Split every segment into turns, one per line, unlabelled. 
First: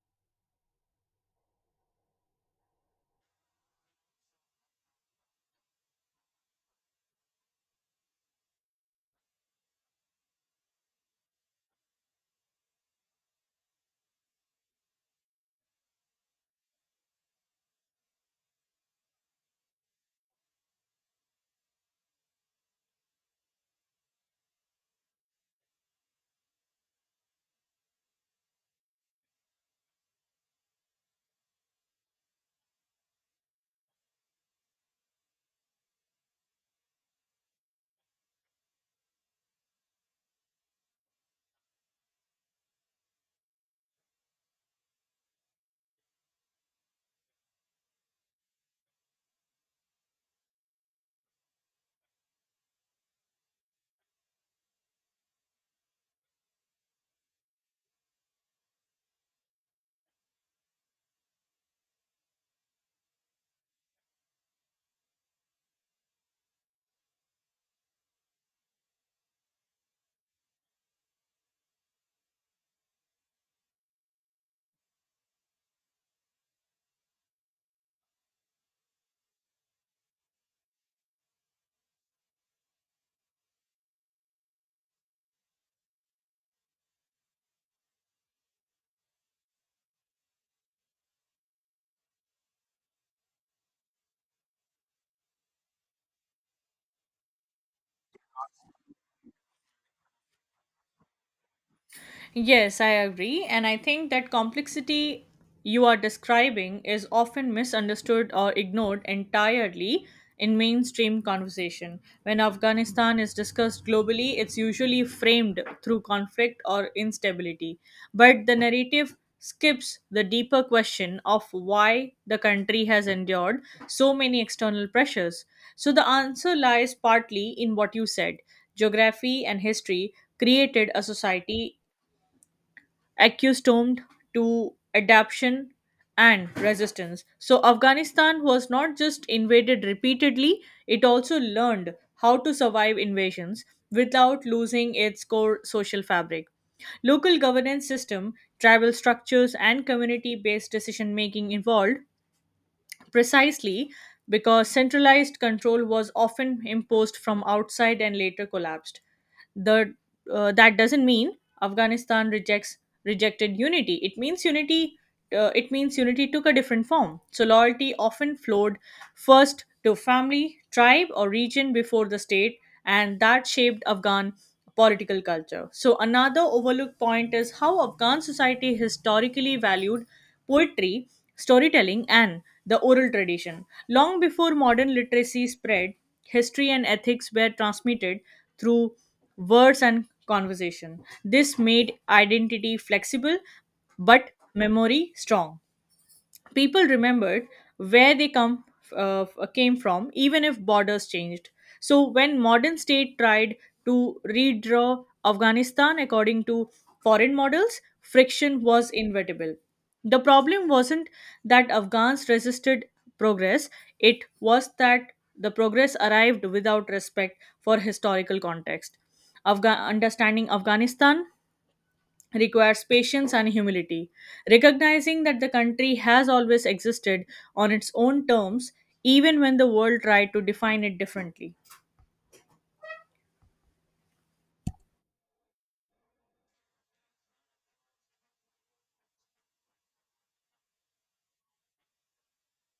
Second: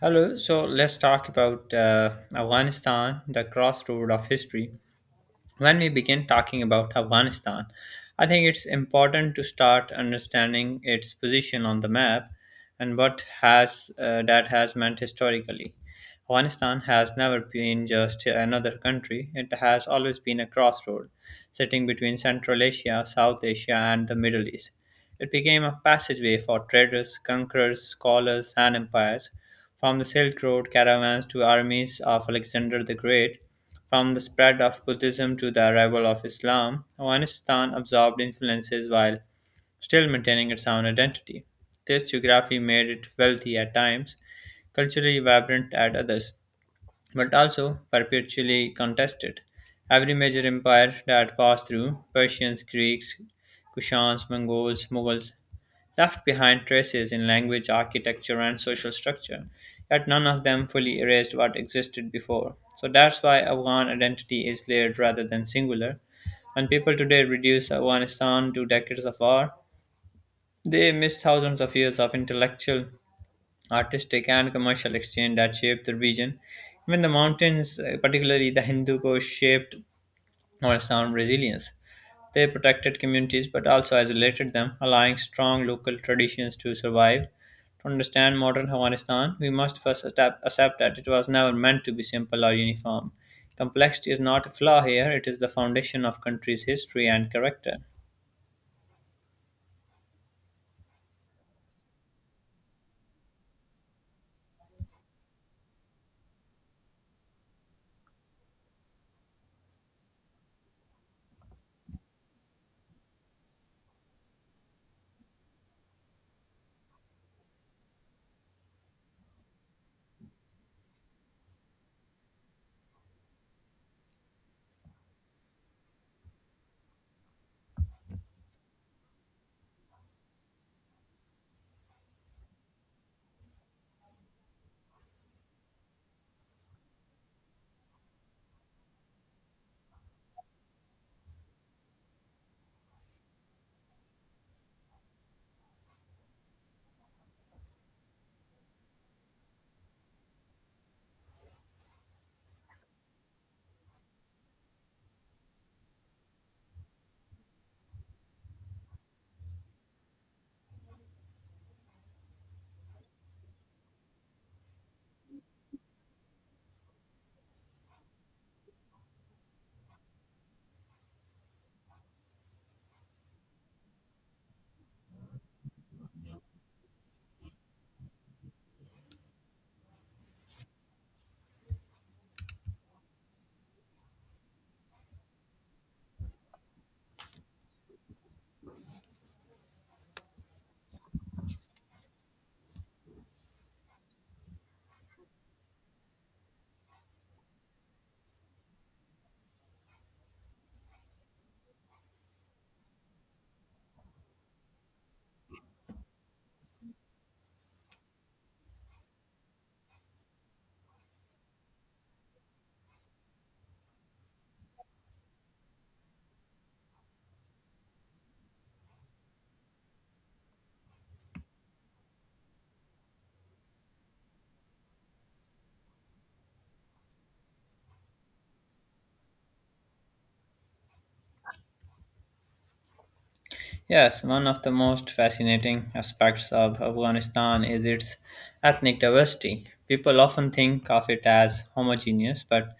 Hello, so let's talk about Afghanistan, the crossroad of history. When we begin talking about Afghanistan, I think it's important to start understanding its position on the map and what has that has meant historically. Afghanistan has never been just another country. It has always been a crossroad, sitting between Central Asia, South Asia, and the Middle East. It became a passageway for traders, conquerors, scholars, and empires, from the Silk Road caravans to armies of Alexander the Great, from the spread of Buddhism to the arrival of Islam. Afghanistan absorbed influences while still maintaining its own identity. This geography made it wealthy at times, culturally vibrant at others, but also perpetually contested. Every major empire that passed through Persians, Greeks, Kushans, Mongols, Mughals left behind traces in language, architecture, and social structure, yet none of them fully erased what existed before. So that's why Afghan identity is layered rather than singular. When people today reduce Afghanistan to decades of war, they miss thousands of years of intellectual, artistic, and commercial exchange that shaped the region. Even the mountains, particularly the Hindu Kush, shaped Afghanistan's resilience. They protected communities but also isolated them, allowing strong local traditions to survive. To understand modern Afghanistan, we must first accept that it was never meant to be simple or uniform. Complexity is not a flaw here, it is the foundation of country's history and character.
Yes, I agree. And I think that complexity you are describing is often misunderstood or ignored entirely in mainstream conversation. When Afghanistan is discussed globally, it's usually framed through conflict or instability. But the narrative skips the deeper question of why the country has endured so many external pressures. So the answer lies partly in what you said. Geography and history created a society accustomed to adaptation and resistance. So, Afghanistan was not just invaded repeatedly, it also learned how to survive invasions without losing its core social fabric. Local governance system, tribal structures, and community based decision making evolved precisely because centralized control was often imposed from outside and later collapsed. The, that doesn't mean Afghanistan rejects rejected unity. It means unity took a different form. So loyalty often flowed first to family, tribe, or region before the state, and that shaped Afghan political culture. So another overlooked point is how Afghan society historically valued poetry, storytelling, and the oral tradition. Long before modern literacy spread, history and ethics were transmitted through words and conversation. This made identity flexible but memory strong, people remembered where they come uh, came from even if borders changed. So when modern state tried to redraw afghanistan according to foreign models, friction was inevitable. The problem wasn't that afghans resisted progress, it was that the progress arrived without respect for historical context. Understanding afghanistan requires patience and humility. Recognizing that the country has always existed on its own terms, even when the world tried to define it differently.
Yes, one of the most fascinating aspects of Afghanistan is its ethnic diversity. People often think of it as homogeneous, but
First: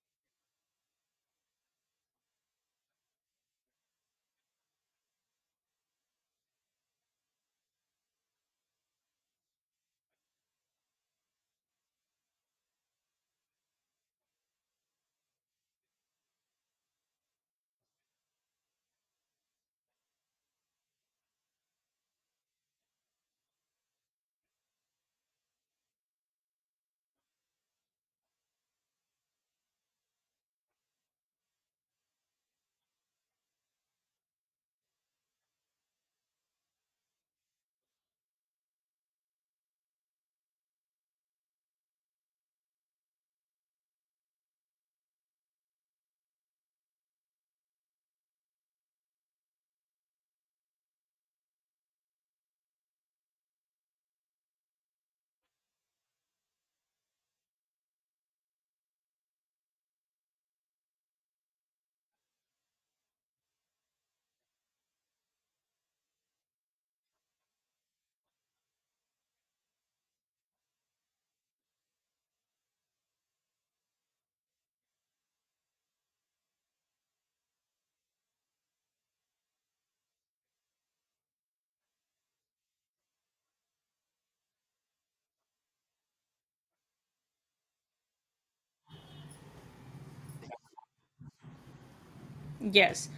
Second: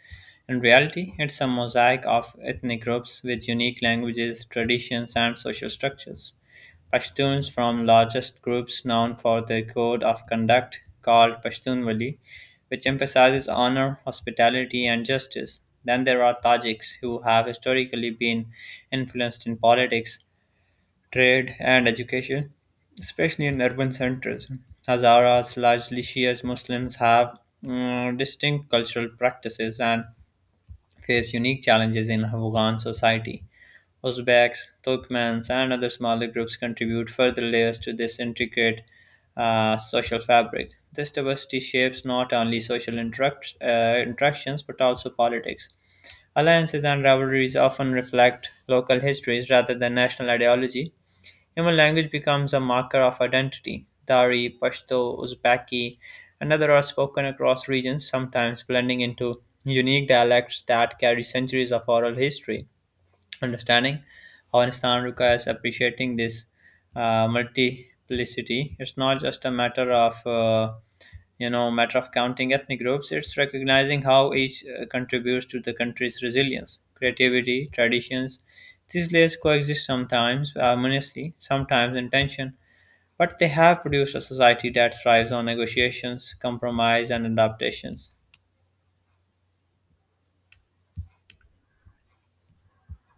in reality, it's a mosaic of ethnic groups with unique languages, traditions, and social structures. Pashtuns from largest groups known for their code of conduct called Pashtunwali, which emphasizes honor, hospitality, and justice. Then there are Tajiks, who have historically been influenced in politics, trade, and education, especially in urban centers. Hazaras, largely Shia Muslims, have distinct cultural practices and face unique challenges in Afghan society. Uzbeks, Turkmens, and other smaller groups contribute further layers to this intricate social fabric. This diversity shapes not only interactions but also politics. Alliances and rivalries often reflect local histories rather than national ideology. Human language becomes a marker of identity. Dari, Pashto, Uzbeki, and others are spoken across regions, sometimes blending into unique dialects that carry centuries of oral history. Understanding Afghanistan requires appreciating this multiplicity. It's not just a matter of matter of counting ethnic groups. It's recognizing how each contributes to the country's resilience, creativity, traditions. These layers coexist, sometimes harmoniously, sometimes in tension, but they have produced a society that thrives on negotiations, compromise, and adaptations.
Yes,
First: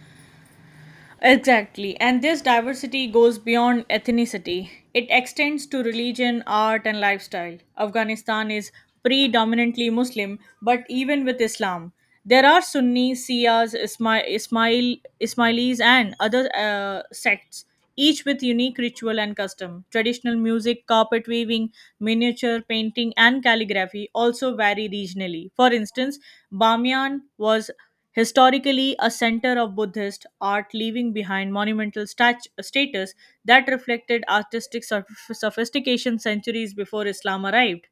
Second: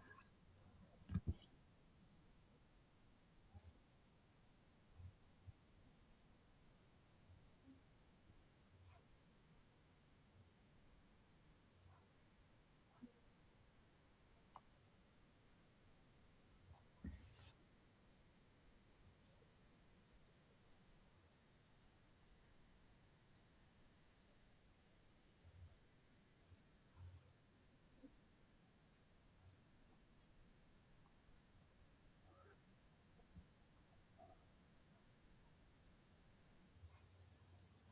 exactly. And this diversity goes beyond ethnicity, it extends to religion, art, and lifestyle. Afghanistan is predominantly Muslim, but even with Islam, there are Sunni, Shias, Ismailis, and other sects, each with unique ritual and custom. Traditional music, carpet weaving, miniature painting, and calligraphy also vary regionally. For instance, Bamiyan was historically a center of Buddhist art, leaving behind monumental status that reflected artistic sophistication centuries before Islam arrived.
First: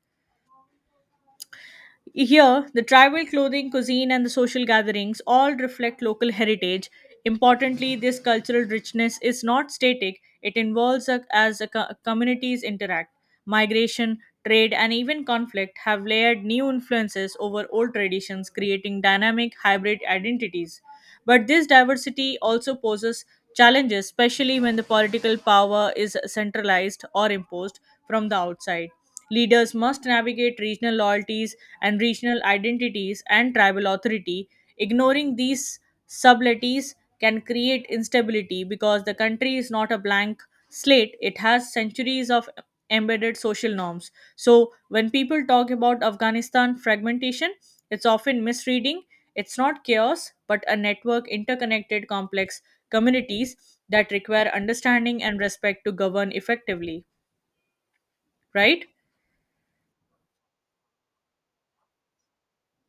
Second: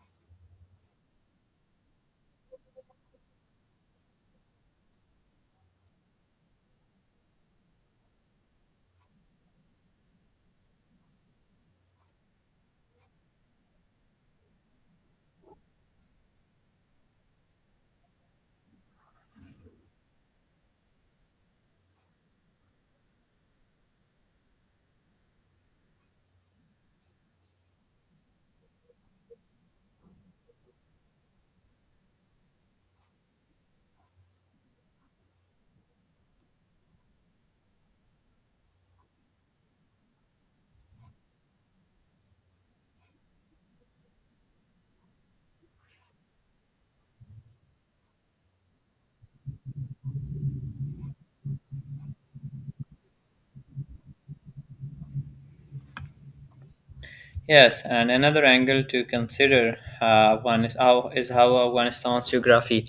Here, the tribal clothing, cuisine, and the social gatherings all reflect local heritage. Importantly, this cultural richness is not static, it involves as communities interact. Migration, trade, and even conflict have layered new influences over old traditions, creating dynamic hybrid identities. But this diversity also poses challenges, especially when the political power is centralized or imposed from the outside. Leaders must navigate regional loyalties and regional identities and tribal authority. Ignoring these subtleties can create instability because the country is not a blank slate, it has centuries of embedded social norms. So, when people talk about Afghanistan fragmentation, it's often misreading. It's not chaos, but a network interconnected complex communities that require understanding and respect to govern effectively,
Yes, and another angle
right?
to consider, one is how Afghanistan's geography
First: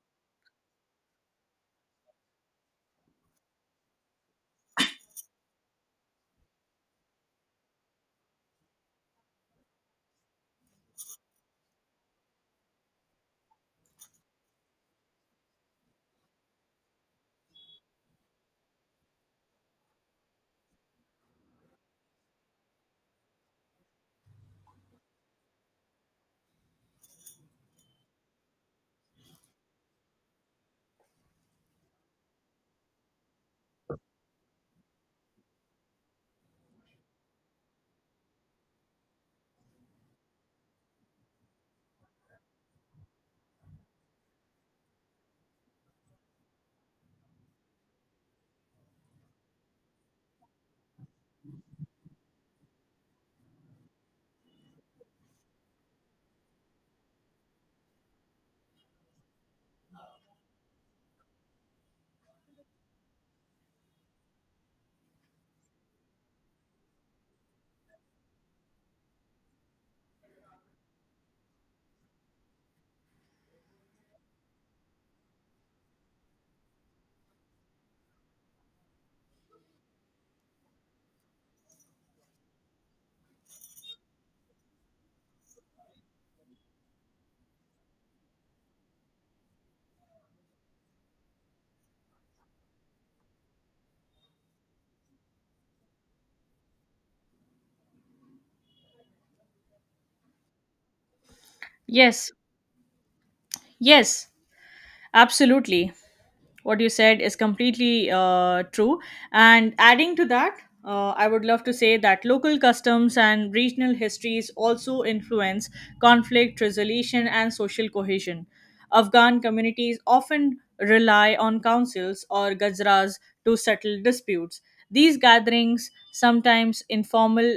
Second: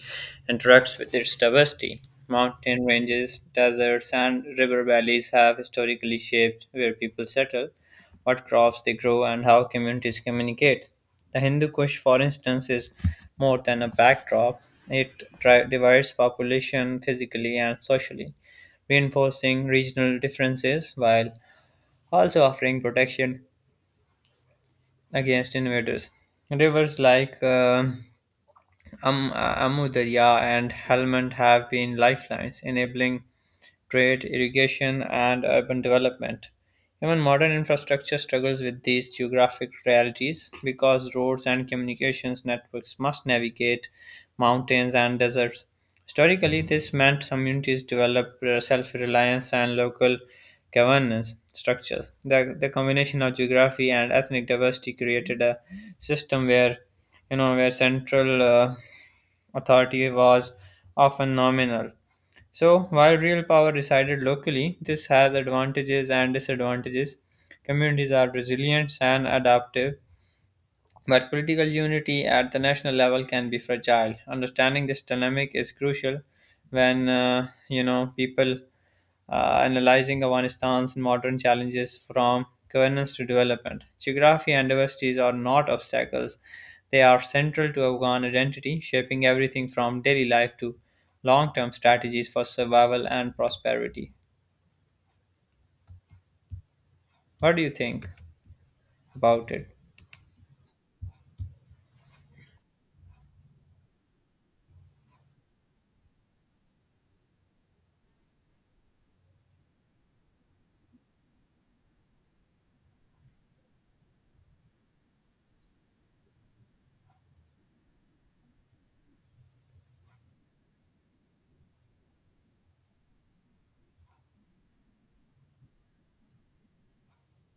interacts with its diversity. Mountain ranges, deserts, and river valleys have historically shaped where people settle, what crops they grow, and how communities communicate. The Hindu Kush, for instance, is more than a backdrop; it divides population physically and socially, reinforcing regional differences while also offering protection against invaders. Rivers like Amudarya and Helmand have been lifelines, enabling trade, irrigation, and urban development. Even modern infrastructure struggles with these geographic realities because roads and communications networks must navigate mountains and deserts. Historically, this meant communities developed self reliance and local governance structures. The combination of geography and ethnic diversity created a system where where central authority was often nominal, so while real power resided locally, this has advantages and disadvantages. Communities are resilient and adaptive, but political unity at the national level can be fragile. Understanding this dynamic is crucial when people analyzing Afghanistan's modern challenges from governance to development. Geography and diversities are not obstacles, they are central to Afghan identity, shaping everything from daily life to long term strategies for survival and prosperity. What do you think about it?
Yes, yes, absolutely. What you said is completely true. And adding to that, I would love to say that local customs and regional histories also influence conflict resolution and social cohesion. Afghan communities often rely on councils or gajras to settle disputes. These gatherings, sometimes informal,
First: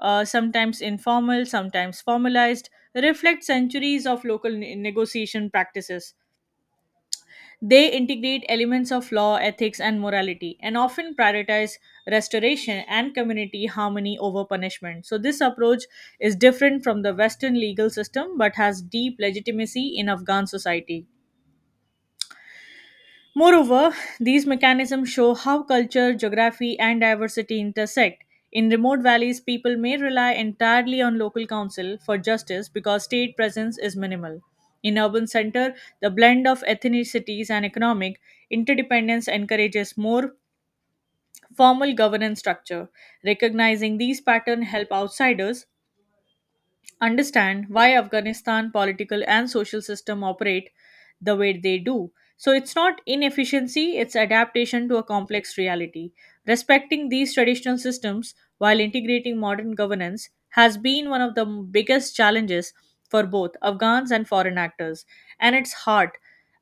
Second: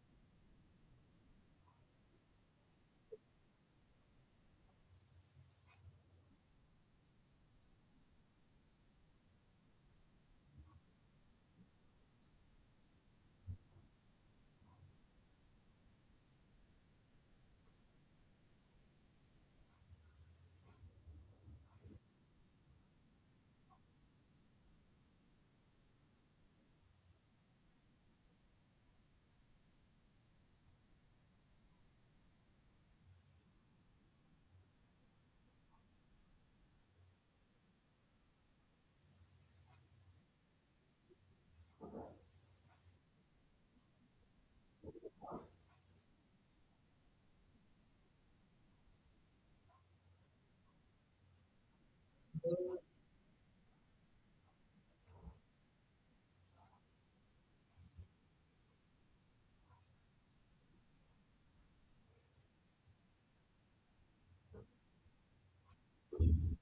uh, sometimes informal, sometimes formalized, reflect centuries of local negotiation practices. They integrate elements of law, ethics, and morality, and often prioritize restoration and community harmony over punishment. So, this approach is different from the Western legal system but has deep legitimacy in Afghan society. Moreover, these mechanisms show how culture, geography, and diversity intersect. In remote valleys, people may rely entirely on local council for justice because state presence is minimal. In urban center, the blend of ethnicities and economic interdependence encourages more formal governance structure. Recognizing these patterns help outsiders understand why Afghanistan political and social system operate the way they do. So it's not inefficiency, it's adaptation to a complex reality. Respecting these traditional systems while integrating modern governance has been one of the biggest challenges for both Afghans and foreign actors. And it's hard.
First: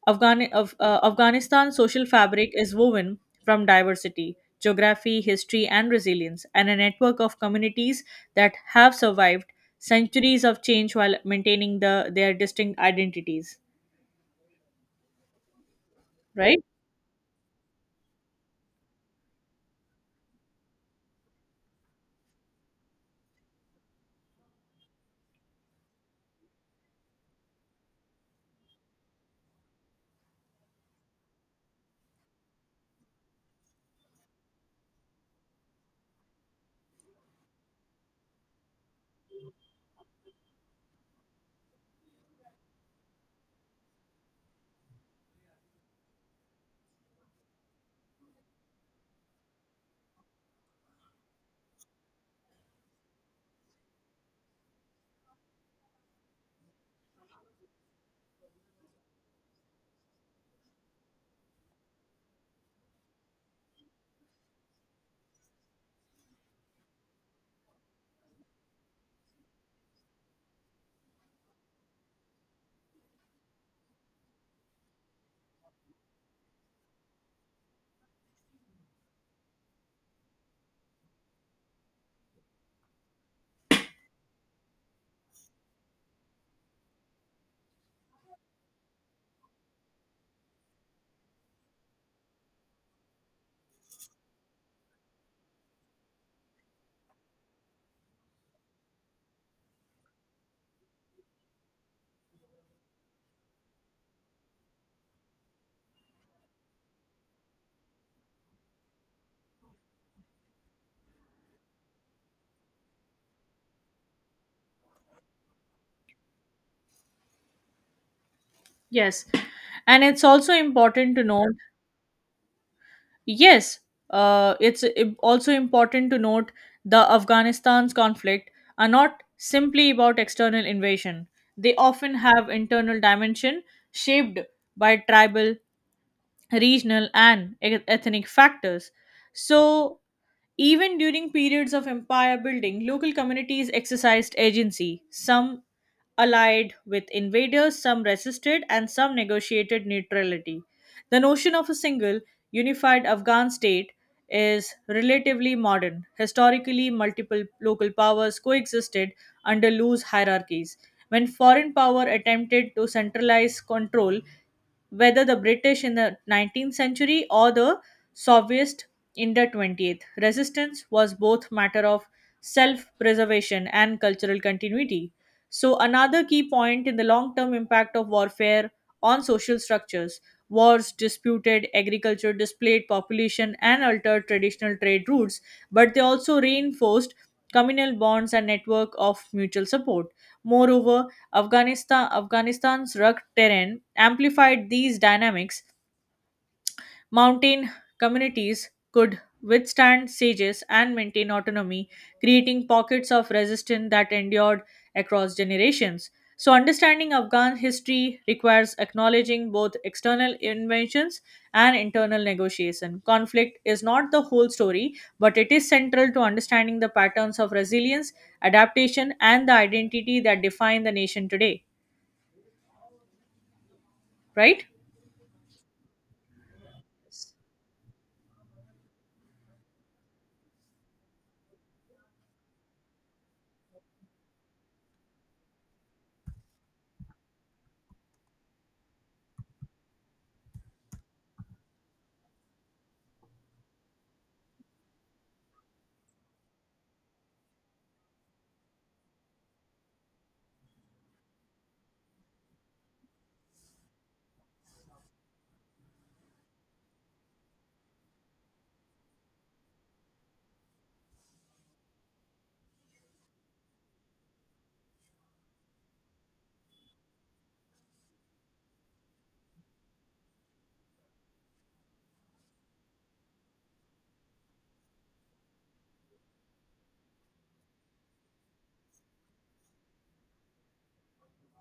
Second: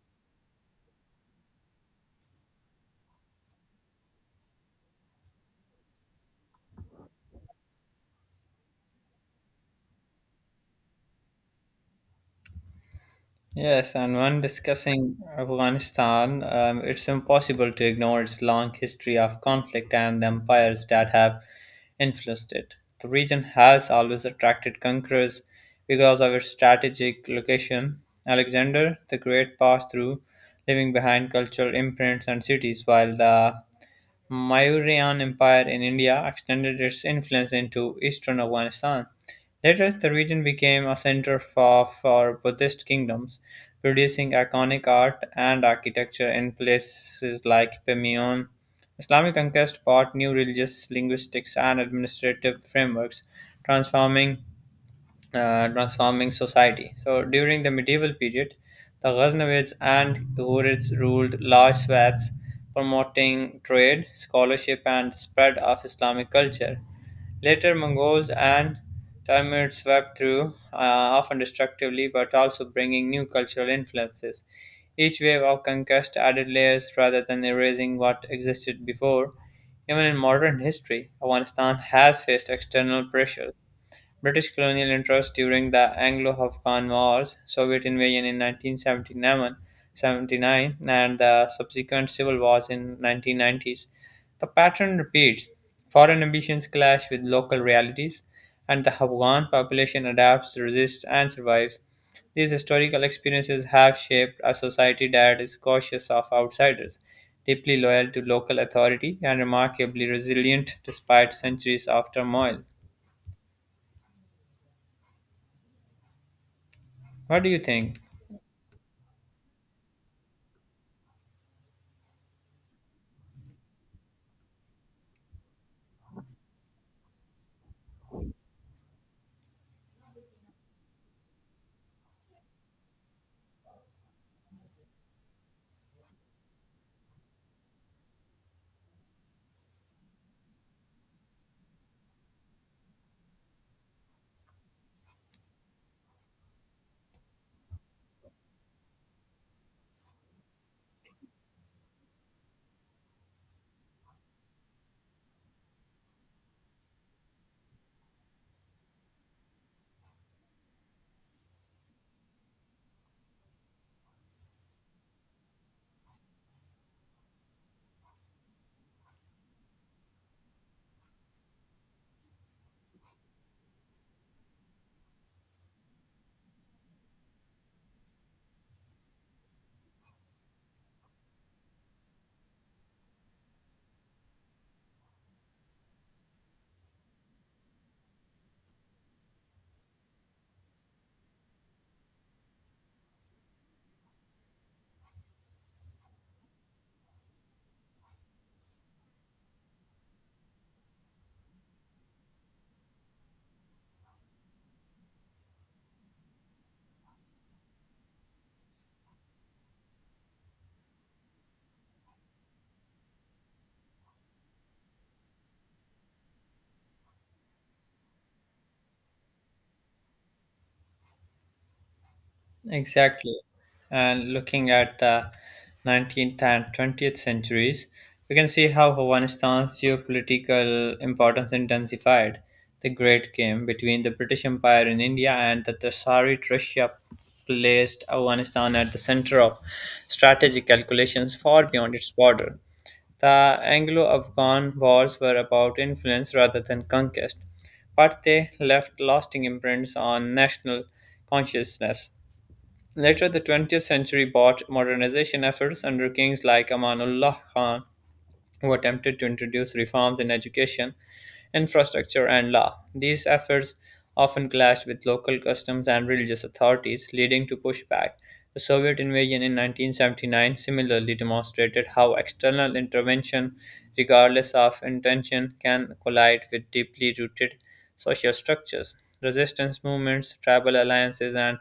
Afghanistan's social fabric is woven from diversity, geography, history, and resilience, and a network of communities that have survived centuries of change while maintaining their distinct identities.
Yes, and when discussing Afghanistan,
Right?
it's impossible to ignore its long history of conflict and the empires that have influenced it. The region has always attracted conquerors because of its strategic location. Alexander the Great passed through, leaving behind cultural imprints and cities, while the Mauryan Empire in India extended its influence into eastern Afghanistan. Later, the region became a center for Buddhist kingdoms, producing iconic art and architecture in places like Pamiyan. Islamic conquest brought new religious, linguistics, and administrative frameworks, transforming transforming society. So during the medieval period, the Ghaznavids and Ghurids ruled large swaths, promoting trade, scholarship, and the spread of Islamic culture. Later, Mongols and Timurids swept through, often destructively, but also bringing new cultural influences. Each wave of conquest added layers rather than erasing what existed before. Even in modern history, Afghanistan has faced external pressures, British colonial interest during the Anglo-Afghan Wars, Soviet invasion in nineteen seventy nine, and the subsequent civil wars in 1990s. The pattern repeats. Foreign ambitions clash with local realities, and the Afghan population adapts, resists, and survives. These historical experiences have shaped a society that is cautious of outsiders, deeply loyal to local authority, and remarkably resilient despite centuries of turmoil. What do you think?
Yes. And it's also important to note Yes, it's im- Also important to note, the Afghanistan's conflict are not simply about external invasion. They often have internal dimension shaped by tribal, regional, and ethnic factors. So even during periods of empire building, local communities exercised agency. Some allied with invaders, some resisted, and some negotiated neutrality. The notion of a single, unified Afghan state is relatively modern. Historically, multiple local powers coexisted under loose hierarchies. When foreign power attempted to centralize control, whether the British in the 19th century or the Soviets in the 20th. Resistance was both matter of self-preservation and cultural continuity. So another key point in the long-term impact of warfare on social structures, wars disputed agriculture, displaced population, and altered traditional trade routes, but they also reinforced communal bonds and network of mutual support. Moreover, Afghanistan's rugged terrain amplified these dynamics. Mountain communities could withstand sieges and maintain autonomy, creating pockets of resistance that endured across generations. So, understanding Afghan history requires acknowledging both external inventions and internal negotiation. Conflict is not the whole story, but it is central to understanding the patterns of resilience, adaptation, and the identity that define the nation today,
Exactly. And
right?
looking at the 19th and 20th centuries, we can see how Afghanistan's geopolitical importance intensified. The Great Game between the British Empire in India and the Tsarist Russia placed Afghanistan at the center of strategic calculations far beyond its border. The Anglo Afghan wars were about influence rather than conquest, but they left lasting imprints on national consciousness. Later, the 20th century brought modernization efforts under kings like Amanullah Khan, who attempted to introduce reforms in education, infrastructure, and law. These efforts often clashed with local customs and religious authorities, leading to pushback. The Soviet invasion in 1979 similarly demonstrated how external intervention, regardless of intention, can collide with deeply rooted social structures. Resistance movements, tribal alliances, and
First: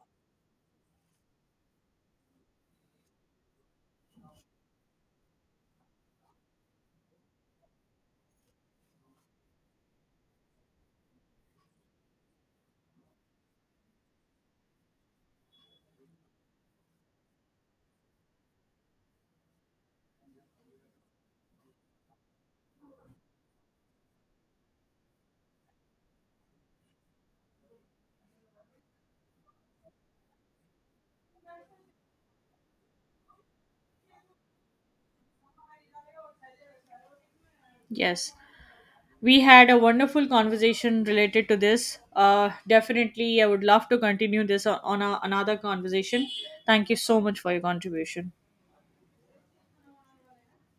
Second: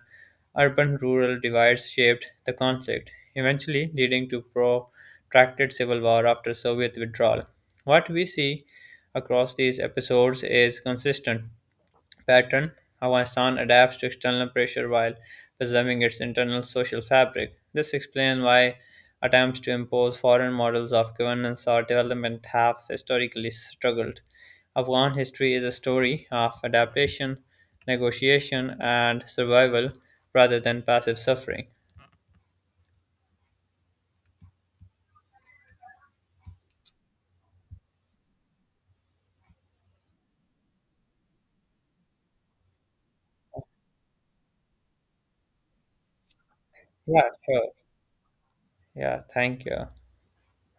urban rural divides shaped the conflict, eventually leading to protracted civil war after Soviet withdrawal. What we see across these episodes is consistent pattern how a sound adapts to external pressure while preserving its internal social fabric. This explains why attempts to impose foreign models of governance or development have historically struggled. Afghan history is a story of adaptation, negotiation, and survival rather than passive suffering.
Yes, we had a wonderful conversation related to this. Definitely, I would love to continue this on another conversation. Thank you so
Yeah,
much for your
sure.
contribution.
Yeah, thank you.